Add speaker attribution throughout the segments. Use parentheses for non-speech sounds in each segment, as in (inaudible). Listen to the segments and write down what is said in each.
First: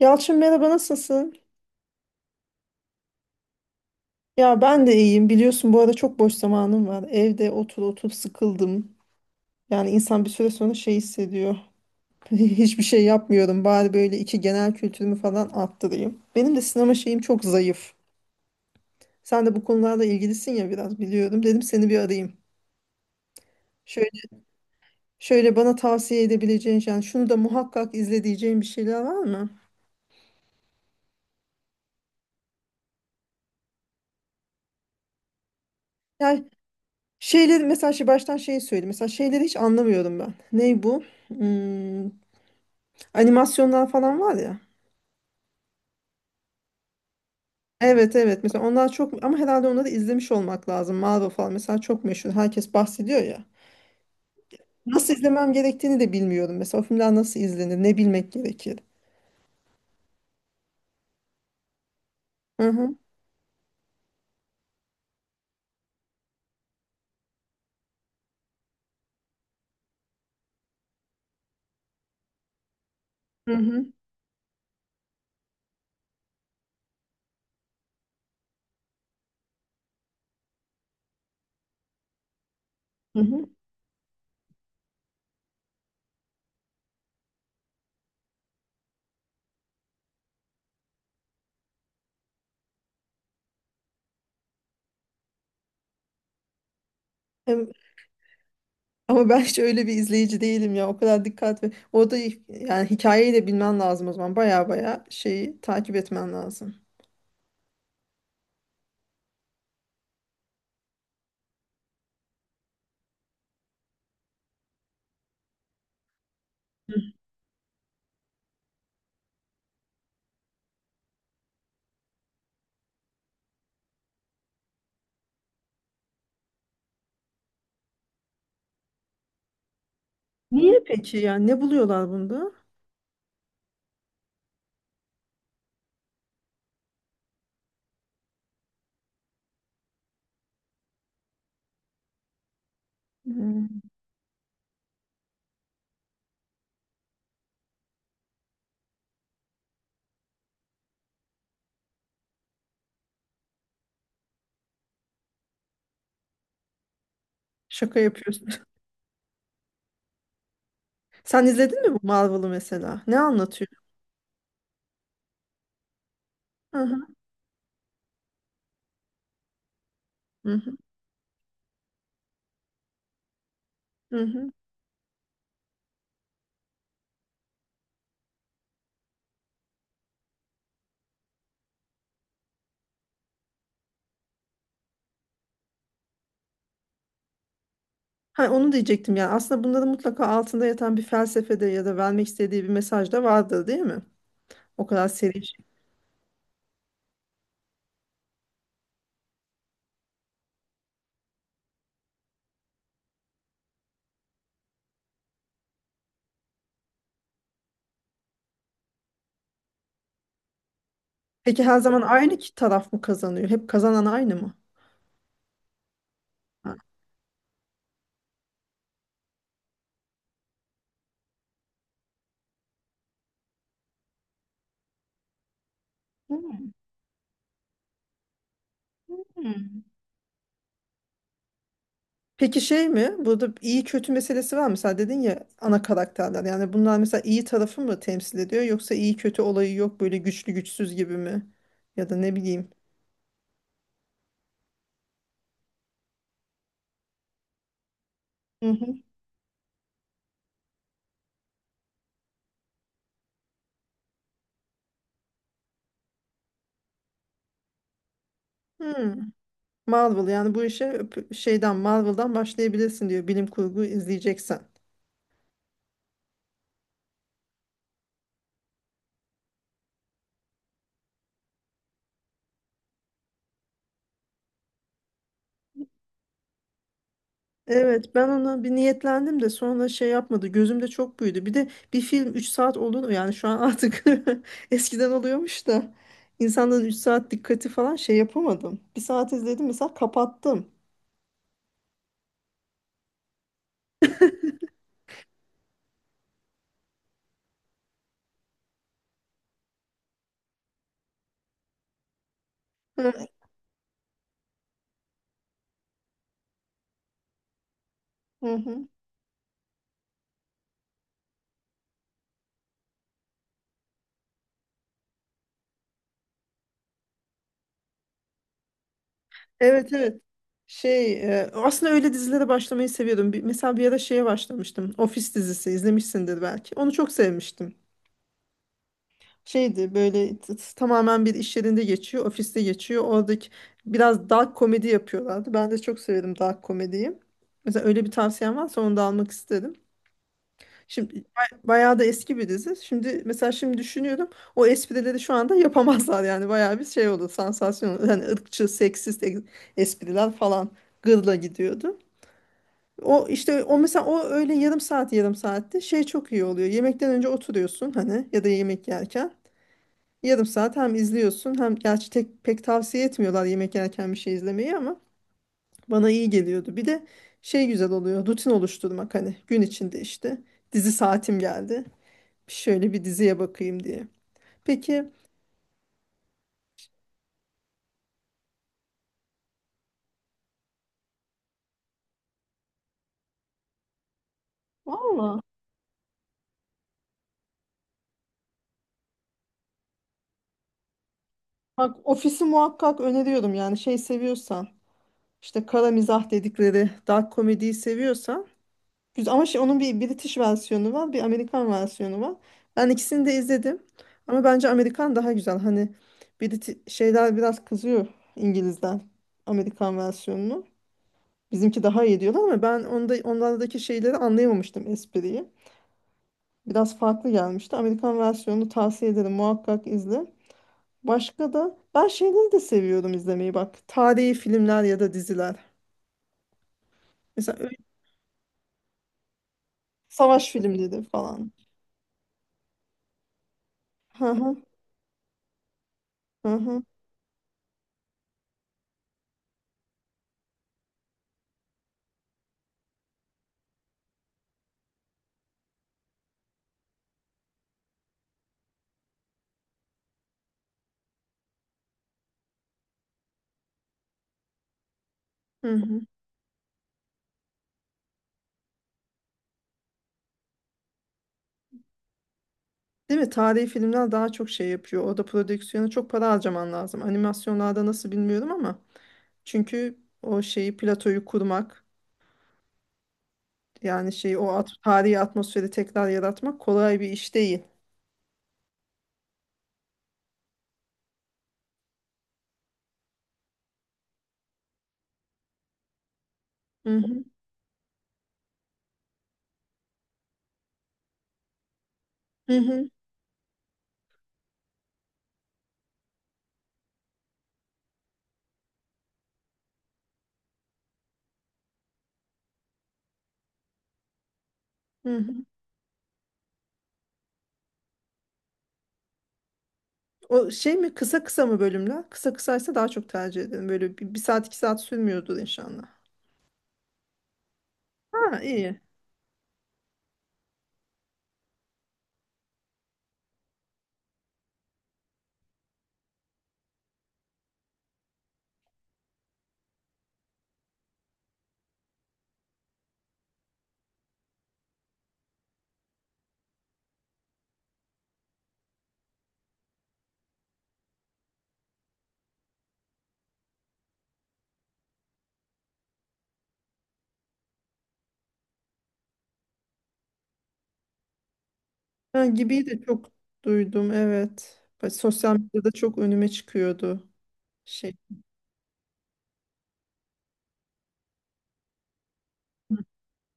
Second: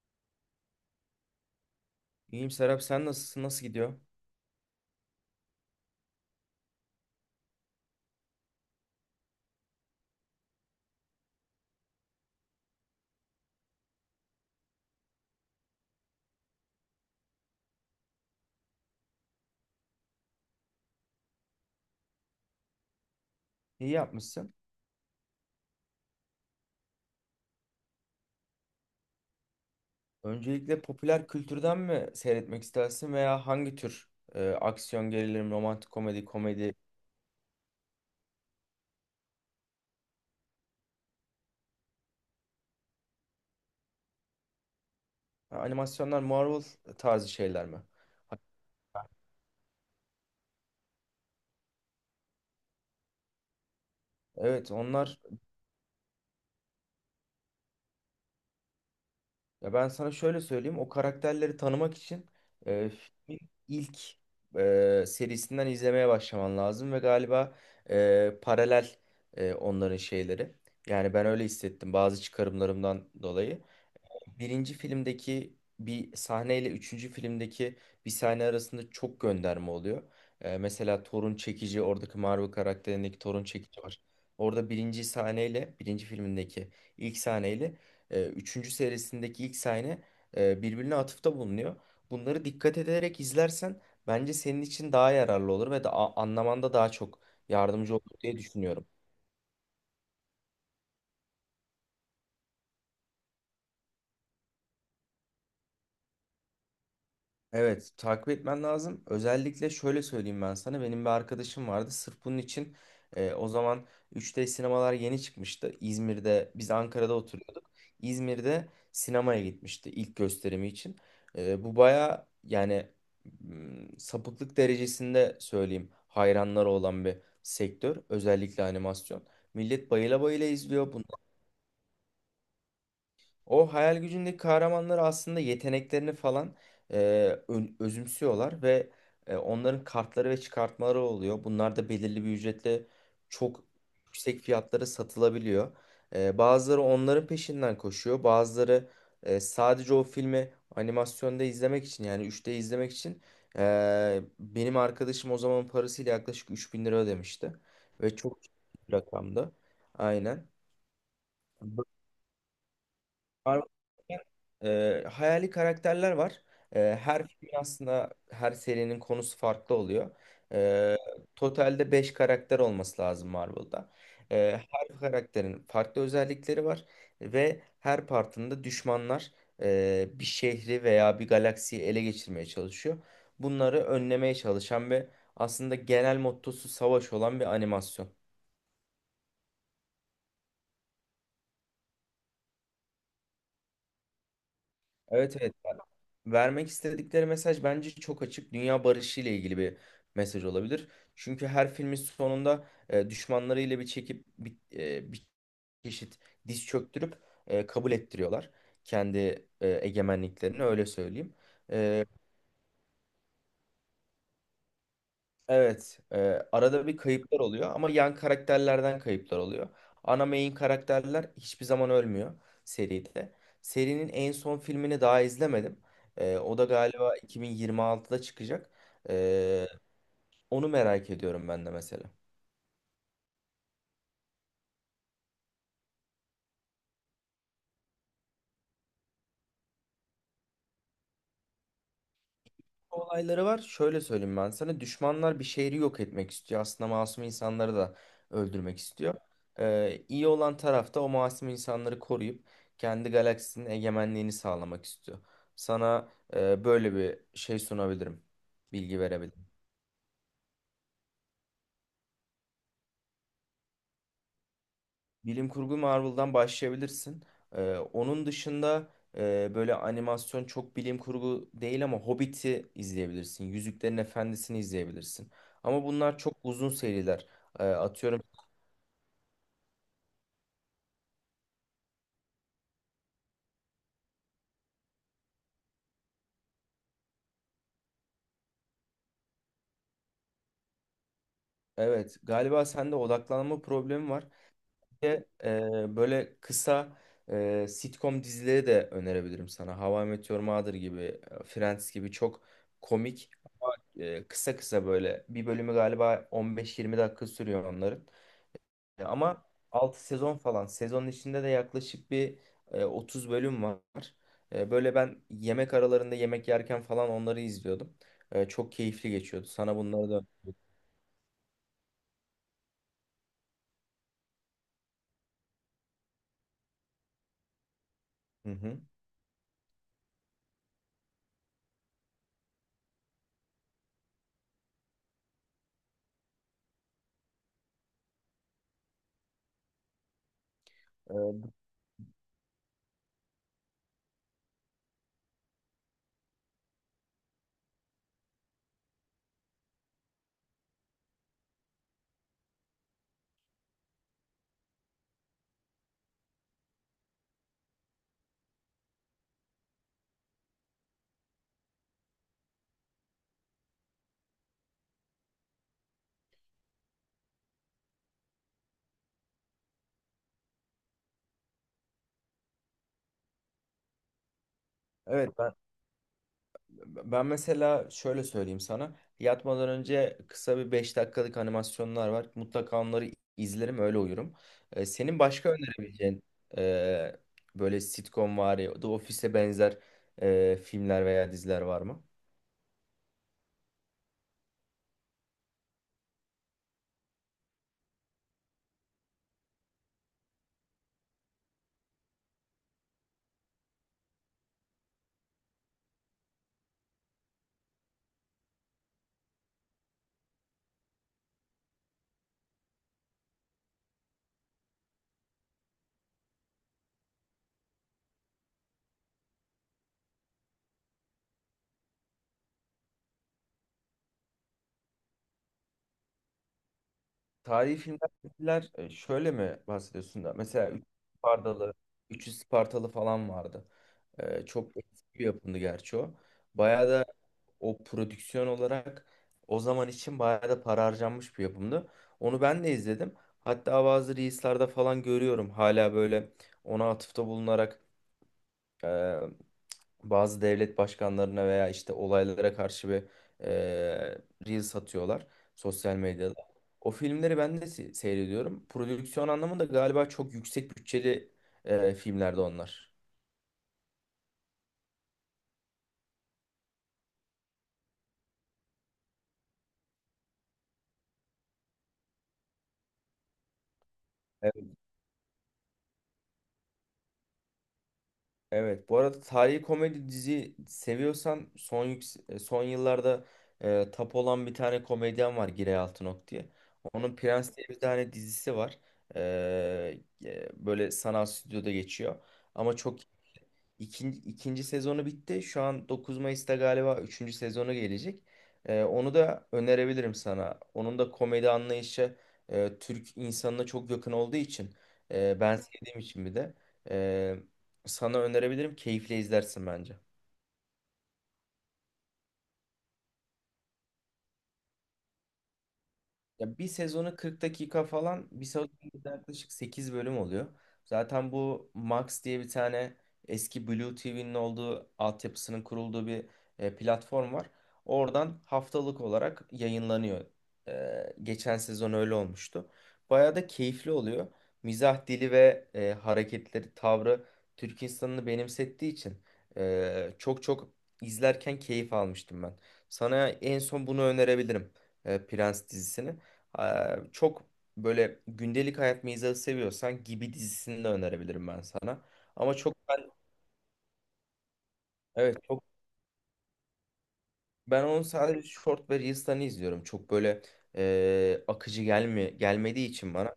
Speaker 1: Yalçın, merhaba, nasılsın?
Speaker 2: İyiyim Serap, sen nasılsın? Nasıl gidiyor?
Speaker 1: Ya ben de iyiyim. Biliyorsun, bu arada çok boş zamanım var. Evde otur sıkıldım. Yani insan bir süre sonra şey hissediyor. (laughs) Hiçbir şey yapmıyorum. Bari böyle iki genel kültürümü falan arttırayım. Benim de sinema şeyim çok zayıf. Sen de bu konularla ilgilisin ya, biraz biliyorum. Dedim, seni bir arayayım.
Speaker 2: İyi
Speaker 1: Şöyle
Speaker 2: yapmışsın.
Speaker 1: şöyle bana tavsiye edebileceğin, yani şunu da muhakkak izle diyeceğin bir şeyler var mı?
Speaker 2: Öncelikle popüler kültürden mi seyretmek istersin veya hangi tür, aksiyon, gerilim, romantik komedi,
Speaker 1: Yani
Speaker 2: komedi,
Speaker 1: şeyleri mesela şey, baştan şeyi söyleyeyim. Mesela şeyleri hiç anlamıyorum ben. Ney bu? Hmm, Animasyonlar falan var ya.
Speaker 2: ha, animasyonlar, Marvel tarzı şeyler mi?
Speaker 1: Evet
Speaker 2: Ha,
Speaker 1: evet mesela onlar çok ama herhalde onları izlemiş olmak lazım. Marvel falan mesela çok meşhur. Herkes bahsediyor ya.
Speaker 2: evet
Speaker 1: Nasıl
Speaker 2: onlar.
Speaker 1: izlemem gerektiğini de bilmiyorum. Mesela o filmler nasıl izlenir? Ne bilmek gerekir?
Speaker 2: Ya ben sana şöyle söyleyeyim, o karakterleri tanımak için
Speaker 1: Hı hı.
Speaker 2: filmin ilk serisinden izlemeye başlaman lazım ve galiba paralel onların şeyleri. Yani ben öyle hissettim bazı çıkarımlarımdan
Speaker 1: Hı
Speaker 2: dolayı.
Speaker 1: hı.
Speaker 2: Birinci filmdeki bir sahneyle üçüncü filmdeki bir sahne arasında çok gönderme oluyor. Mesela Thor'un çekici, oradaki Marvel
Speaker 1: Hı
Speaker 2: karakterindeki Thor'un
Speaker 1: hı.
Speaker 2: çekici var. Orada birinci sahneyle birinci filmindeki ilk sahneyle üçüncü serisindeki ilk sahne birbirine atıfta bulunuyor. Bunları dikkat ederek izlersen bence senin için daha yararlı olur ve da anlamanda daha çok
Speaker 1: Hem-
Speaker 2: yardımcı olur diye düşünüyorum.
Speaker 1: Ama ben hiç öyle bir izleyici değilim ya. O kadar dikkat ve orada yani hikayeyi de bilmen lazım o zaman. Baya baya şeyi takip etmen lazım.
Speaker 2: Evet, takip etmen lazım. Özellikle şöyle söyleyeyim ben sana. Benim bir arkadaşım vardı. Sırf bunun için o zaman 3D sinemalar yeni çıkmıştı. İzmir'de, biz
Speaker 1: Hı.
Speaker 2: Ankara'da oturuyorduk. İzmir'de sinemaya gitmişti ilk gösterimi için. Bu baya, yani sapıklık derecesinde söyleyeyim, hayranları olan bir sektör. Özellikle animasyon. Millet bayıla bayıla
Speaker 1: Niye
Speaker 2: izliyor.
Speaker 1: peki, yani ne buluyorlar bunda?
Speaker 2: O hayal gücündeki kahramanlar aslında yeteneklerini falan e, özümsüyorlar ve onların kartları ve çıkartmaları oluyor. Bunlar da belirli bir ücretle çok
Speaker 1: Hmm,
Speaker 2: yüksek fiyatlara satılabiliyor. Bazıları onların peşinden koşuyor. Bazıları sadece o filmi animasyonda izlemek için, yani 3D izlemek için benim arkadaşım o zamanın parasıyla yaklaşık 3000 lira ödemişti.
Speaker 1: Şaka
Speaker 2: Ve çok
Speaker 1: yapıyorsun.
Speaker 2: ciddi
Speaker 1: (laughs)
Speaker 2: bir rakamdı. Aynen.
Speaker 1: Sen izledin mi bu Marvel'ı mesela? Ne anlatıyor?
Speaker 2: Marvel, hayali karakterler var.
Speaker 1: Hı hı.
Speaker 2: Her filmin aslında her serinin konusu farklı oluyor.
Speaker 1: Hı hı.
Speaker 2: E, Totalde 5 karakter olması lazım Marvel'da.
Speaker 1: Hı hı.
Speaker 2: Her karakterin farklı özellikleri var ve her partında düşmanlar bir şehri veya bir galaksiyi ele geçirmeye çalışıyor. Bunları önlemeye çalışan ve aslında genel mottosu savaş olan bir animasyon.
Speaker 1: Ha, onu diyecektim, yani aslında bunda da mutlaka altında yatan bir felsefede ya da vermek istediği bir mesaj da vardır değil mi? O kadar
Speaker 2: Evet,
Speaker 1: seri.
Speaker 2: evet.
Speaker 1: Şey.
Speaker 2: Vermek istedikleri mesaj bence çok açık. Dünya barışı ile ilgili bir mesaj olabilir. Çünkü her filmin sonunda düşmanlarıyla bir çekip bir çeşit diz çöktürüp kabul ettiriyorlar kendi egemenliklerini, öyle söyleyeyim.
Speaker 1: Peki her zaman
Speaker 2: E,
Speaker 1: aynı ki taraf mı kazanıyor? Hep kazanan aynı mı?
Speaker 2: Evet,
Speaker 1: Ha.
Speaker 2: arada bir kayıplar oluyor ama yan karakterlerden kayıplar oluyor. Ana main karakterler hiçbir zaman ölmüyor seride. Serinin en son filmini daha izlemedim.
Speaker 1: Hı.
Speaker 2: O da galiba 2026'da çıkacak. E, Onu merak ediyorum ben de mesela.
Speaker 1: Peki şey mi? Burada iyi kötü meselesi var mı? Sen dedin ya, ana karakterler. Yani bunlar mesela iyi tarafı mı temsil ediyor, yoksa iyi kötü olayı yok, böyle güçlü güçsüz gibi mi? Ya da ne bileyim.
Speaker 2: Olayları var. Şöyle söyleyeyim ben sana. Düşmanlar bir şehri yok etmek istiyor. Aslında masum insanları da
Speaker 1: Hı
Speaker 2: öldürmek
Speaker 1: hı.
Speaker 2: istiyor. İyi olan taraf da o masum insanları koruyup kendi galaksinin egemenliğini sağlamak istiyor. Sana böyle bir şey sunabilirim. Bilgi
Speaker 1: Hmm.
Speaker 2: verebilirim.
Speaker 1: Marvel, yani bu işe şeyden, Marvel'dan başlayabilirsin diyor, bilim kurgu izleyeceksen.
Speaker 2: Bilim kurgu Marvel'dan başlayabilirsin. Onun dışında böyle animasyon çok bilim kurgu değil ama Hobbit'i izleyebilirsin. Yüzüklerin Efendisi'ni izleyebilirsin. Ama bunlar çok uzun seriler.
Speaker 1: Evet,
Speaker 2: Atıyorum.
Speaker 1: ben ona bir niyetlendim de sonra şey yapmadı, gözümde çok büyüdü. Bir de bir film 3 saat olur mu yani şu an artık (laughs) eskiden oluyormuş da insanların 3 saat dikkati falan şey yapamadım, bir saat izledim mesela, kapattım.
Speaker 2: Evet, galiba sende odaklanma problemi var. Bir de, böyle kısa sitcom dizileri de önerebilirim sana. How I Met Your Mother gibi, Friends gibi çok
Speaker 1: Hı,
Speaker 2: komik, kısa kısa böyle. Bir bölümü galiba 15-20 dakika sürüyor onların.
Speaker 1: hı hı.
Speaker 2: Ama 6 sezon falan. Sezonun içinde de yaklaşık bir 30 bölüm var. Böyle ben yemek aralarında yemek yerken falan onları izliyordum. Çok keyifli geçiyordu. Sana
Speaker 1: Evet,
Speaker 2: bunları da...
Speaker 1: evet, şey, aslında öyle dizilere başlamayı seviyordum. Mesela bir ara şeye başlamıştım, Office dizisi, izlemişsindir belki, onu çok sevmiştim.
Speaker 2: Hı hı.
Speaker 1: Şeydi böyle tamamen bir iş yerinde geçiyor, ofiste geçiyor. Oradaki biraz dark komedi yapıyorlardı. Ben de çok severim dark komediyi. Mesela öyle bir tavsiyen varsa onu da almak isterim. Şimdi
Speaker 2: E,
Speaker 1: bayağı da eski bir dizi. Şimdi mesela, şimdi düşünüyorum, o esprileri şu anda yapamazlar, yani bayağı bir şey olur, sansasyon olur. Hani ırkçı, seksist espriler falan gırla gidiyordu. O işte, o mesela o öyle yarım saat, yarım saatte şey çok iyi oluyor. Yemekten önce oturuyorsun hani, ya da yemek yerken. Yarım saat hem izliyorsun, hem gerçi tek, pek tavsiye etmiyorlar yemek yerken bir şey izlemeyi ama bana iyi geliyordu. Bir de şey güzel oluyor, rutin oluşturmak, hani gün içinde işte dizi saatim geldi, şöyle bir diziye bakayım diye. Peki.
Speaker 2: evet. Ben mesela şöyle söyleyeyim sana. Yatmadan önce kısa bir 5 dakikalık animasyonlar var. Mutlaka onları izlerim, öyle uyurum. Senin
Speaker 1: Valla,
Speaker 2: başka önerebileceğin e, böyle sitcom var ya, The Office'e benzer filmler veya diziler var
Speaker 1: bak,
Speaker 2: mı?
Speaker 1: ofisi muhakkak öneriyorum, yani şey seviyorsan, işte kara mizah dedikleri dark komediyi seviyorsan. Güzel. Ama şey, onun bir British versiyonu var, bir Amerikan versiyonu var. Ben ikisini de izledim. Ama bence Amerikan daha güzel. Hani Briti şeyler biraz kızıyor, İngiliz'den Amerikan versiyonunu. Bizimki daha iyi diyorlar ama ben onda onlardaki şeyleri anlayamamıştım, espriyi. Biraz farklı gelmişti. Amerikan versiyonunu tavsiye ederim. Muhakkak izle. Başka da ben şeyleri de seviyorum izlemeyi, bak. Tarihi filmler ya da diziler. Mesela öyle
Speaker 2: Tarihi filmler filmler, şöyle mi bahsediyorsun da?
Speaker 1: savaş
Speaker 2: Mesela Üç yüz
Speaker 1: filmleri falan.
Speaker 2: Spartalı, Üçü Spartalı falan vardı.
Speaker 1: Hı hı,
Speaker 2: Çok eski bir yapımdı gerçi o.
Speaker 1: hı hı.
Speaker 2: Bayağı da o prodüksiyon olarak o zaman için bayağı da para harcanmış bir yapımdı. Onu ben de izledim. Hatta bazı reels'larda falan görüyorum. Hala böyle ona atıfta bulunarak e, bazı devlet başkanlarına veya işte olaylara karşı bir eee reel satıyorlar
Speaker 1: Hı
Speaker 2: sosyal
Speaker 1: hı.
Speaker 2: medyada. O filmleri ben de seyrediyorum. Prodüksiyon anlamında galiba çok yüksek bütçeli filmlerde onlar.
Speaker 1: Değil mi? Tarihi filmler daha çok şey yapıyor. Orada prodüksiyona çok para harcaman lazım. Animasyonlarda nasıl bilmiyorum ama. Çünkü o şeyi, platoyu kurmak, yani şeyi, o
Speaker 2: Evet,
Speaker 1: at tarihi atmosferi tekrar yaratmak kolay bir iş değil.
Speaker 2: evet. Bu arada tarihi komedi dizi seviyorsan son yıllarda tap olan bir tane komedyen var, Giray Altınok diye.
Speaker 1: Hı
Speaker 2: Onun
Speaker 1: hı.
Speaker 2: Prens diye bir tane dizisi var. Böyle sanal stüdyoda geçiyor.
Speaker 1: Hı
Speaker 2: Ama
Speaker 1: hı.
Speaker 2: çok. İkinci sezonu bitti. Şu an 9 Mayıs'ta galiba üçüncü sezonu gelecek. Onu da önerebilirim sana. Onun da komedi anlayışı Türk insanına çok yakın olduğu için,
Speaker 1: Hı hı.
Speaker 2: ben sevdiğim için bir de e, sana önerebilirim. Keyifle izlersin bence.
Speaker 1: O şey mi, kısa kısa mı bölümler? Kısa kısaysa daha çok tercih ederim. Böyle bir, bir saat iki saat sürmüyordur inşallah.
Speaker 2: Ya bir sezonu 40 dakika falan,
Speaker 1: Ha,
Speaker 2: bir sezonda
Speaker 1: iyi.
Speaker 2: yaklaşık 8 bölüm oluyor. Zaten bu Max diye bir tane, eski Blue TV'nin olduğu altyapısının kurulduğu bir platform var. Oradan haftalık olarak yayınlanıyor. Geçen sezon öyle olmuştu. Bayağı da keyifli oluyor. Mizah dili ve hareketleri, tavrı Türk insanını benimsettiği için çok çok izlerken keyif almıştım ben. Sana en son bunu önerebilirim, Prens dizisini. Çok böyle gündelik hayat mizahı seviyorsan, Gibi dizisini de önerebilirim ben sana.
Speaker 1: Ha,
Speaker 2: Ama
Speaker 1: gibi
Speaker 2: çok
Speaker 1: de çok
Speaker 2: ben,
Speaker 1: duydum, evet. Bak, sosyal
Speaker 2: evet, çok
Speaker 1: medyada çok önüme çıkıyordu
Speaker 2: ben
Speaker 1: şey.
Speaker 2: onu sadece short ve reels'ten izliyorum. Çok böyle akıcı gelmediği için bana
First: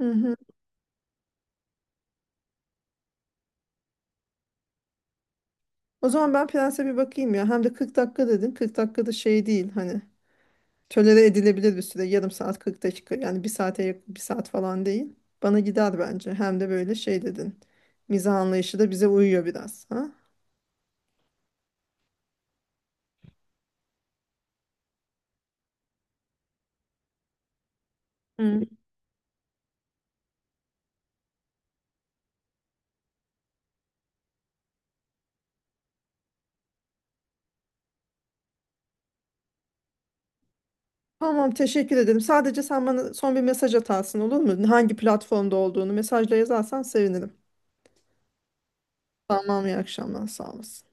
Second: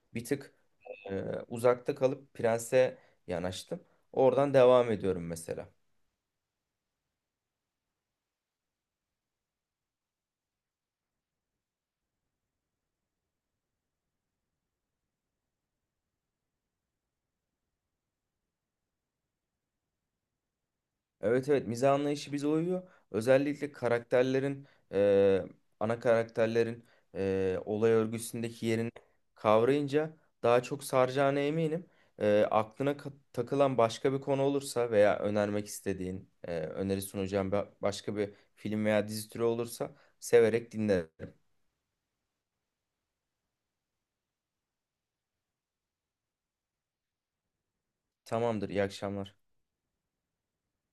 Speaker 1: Hı
Speaker 2: bir
Speaker 1: hı.
Speaker 2: tık uzakta kalıp Prens'e yanaştım. Oradan devam ediyorum mesela.
Speaker 1: O zaman ben Prens'e bir bakayım ya. Hem de 40 dakika dedin. 40 dakikada şey değil hani. Tolere edilebilir bir süre. Yarım saat, 40 dakika. Yani bir saate yakın, bir saat falan değil. Bana gider bence. Hem de böyle şey dedin, mizah anlayışı da bize uyuyor biraz. Ha?
Speaker 2: Evet, evet, mizah anlayışı bize uyuyor. Özellikle karakterlerin e, ana karakterlerin olay
Speaker 1: Hı.
Speaker 2: örgüsündeki yerini kavrayınca daha çok saracağına eminim. Aklına takılan başka bir konu olursa veya önermek istediğin öneri sunacağım başka bir film veya dizi türü olursa severek dinlerim.
Speaker 1: Tamam, teşekkür ederim. Sadece sen bana son bir mesaj atarsın, olur mu? Hangi platformda olduğunu mesajla yazarsan sevinirim.
Speaker 2: Tamamdır, iyi akşamlar.
Speaker 1: Tamam, iyi akşamlar, sağ olasın.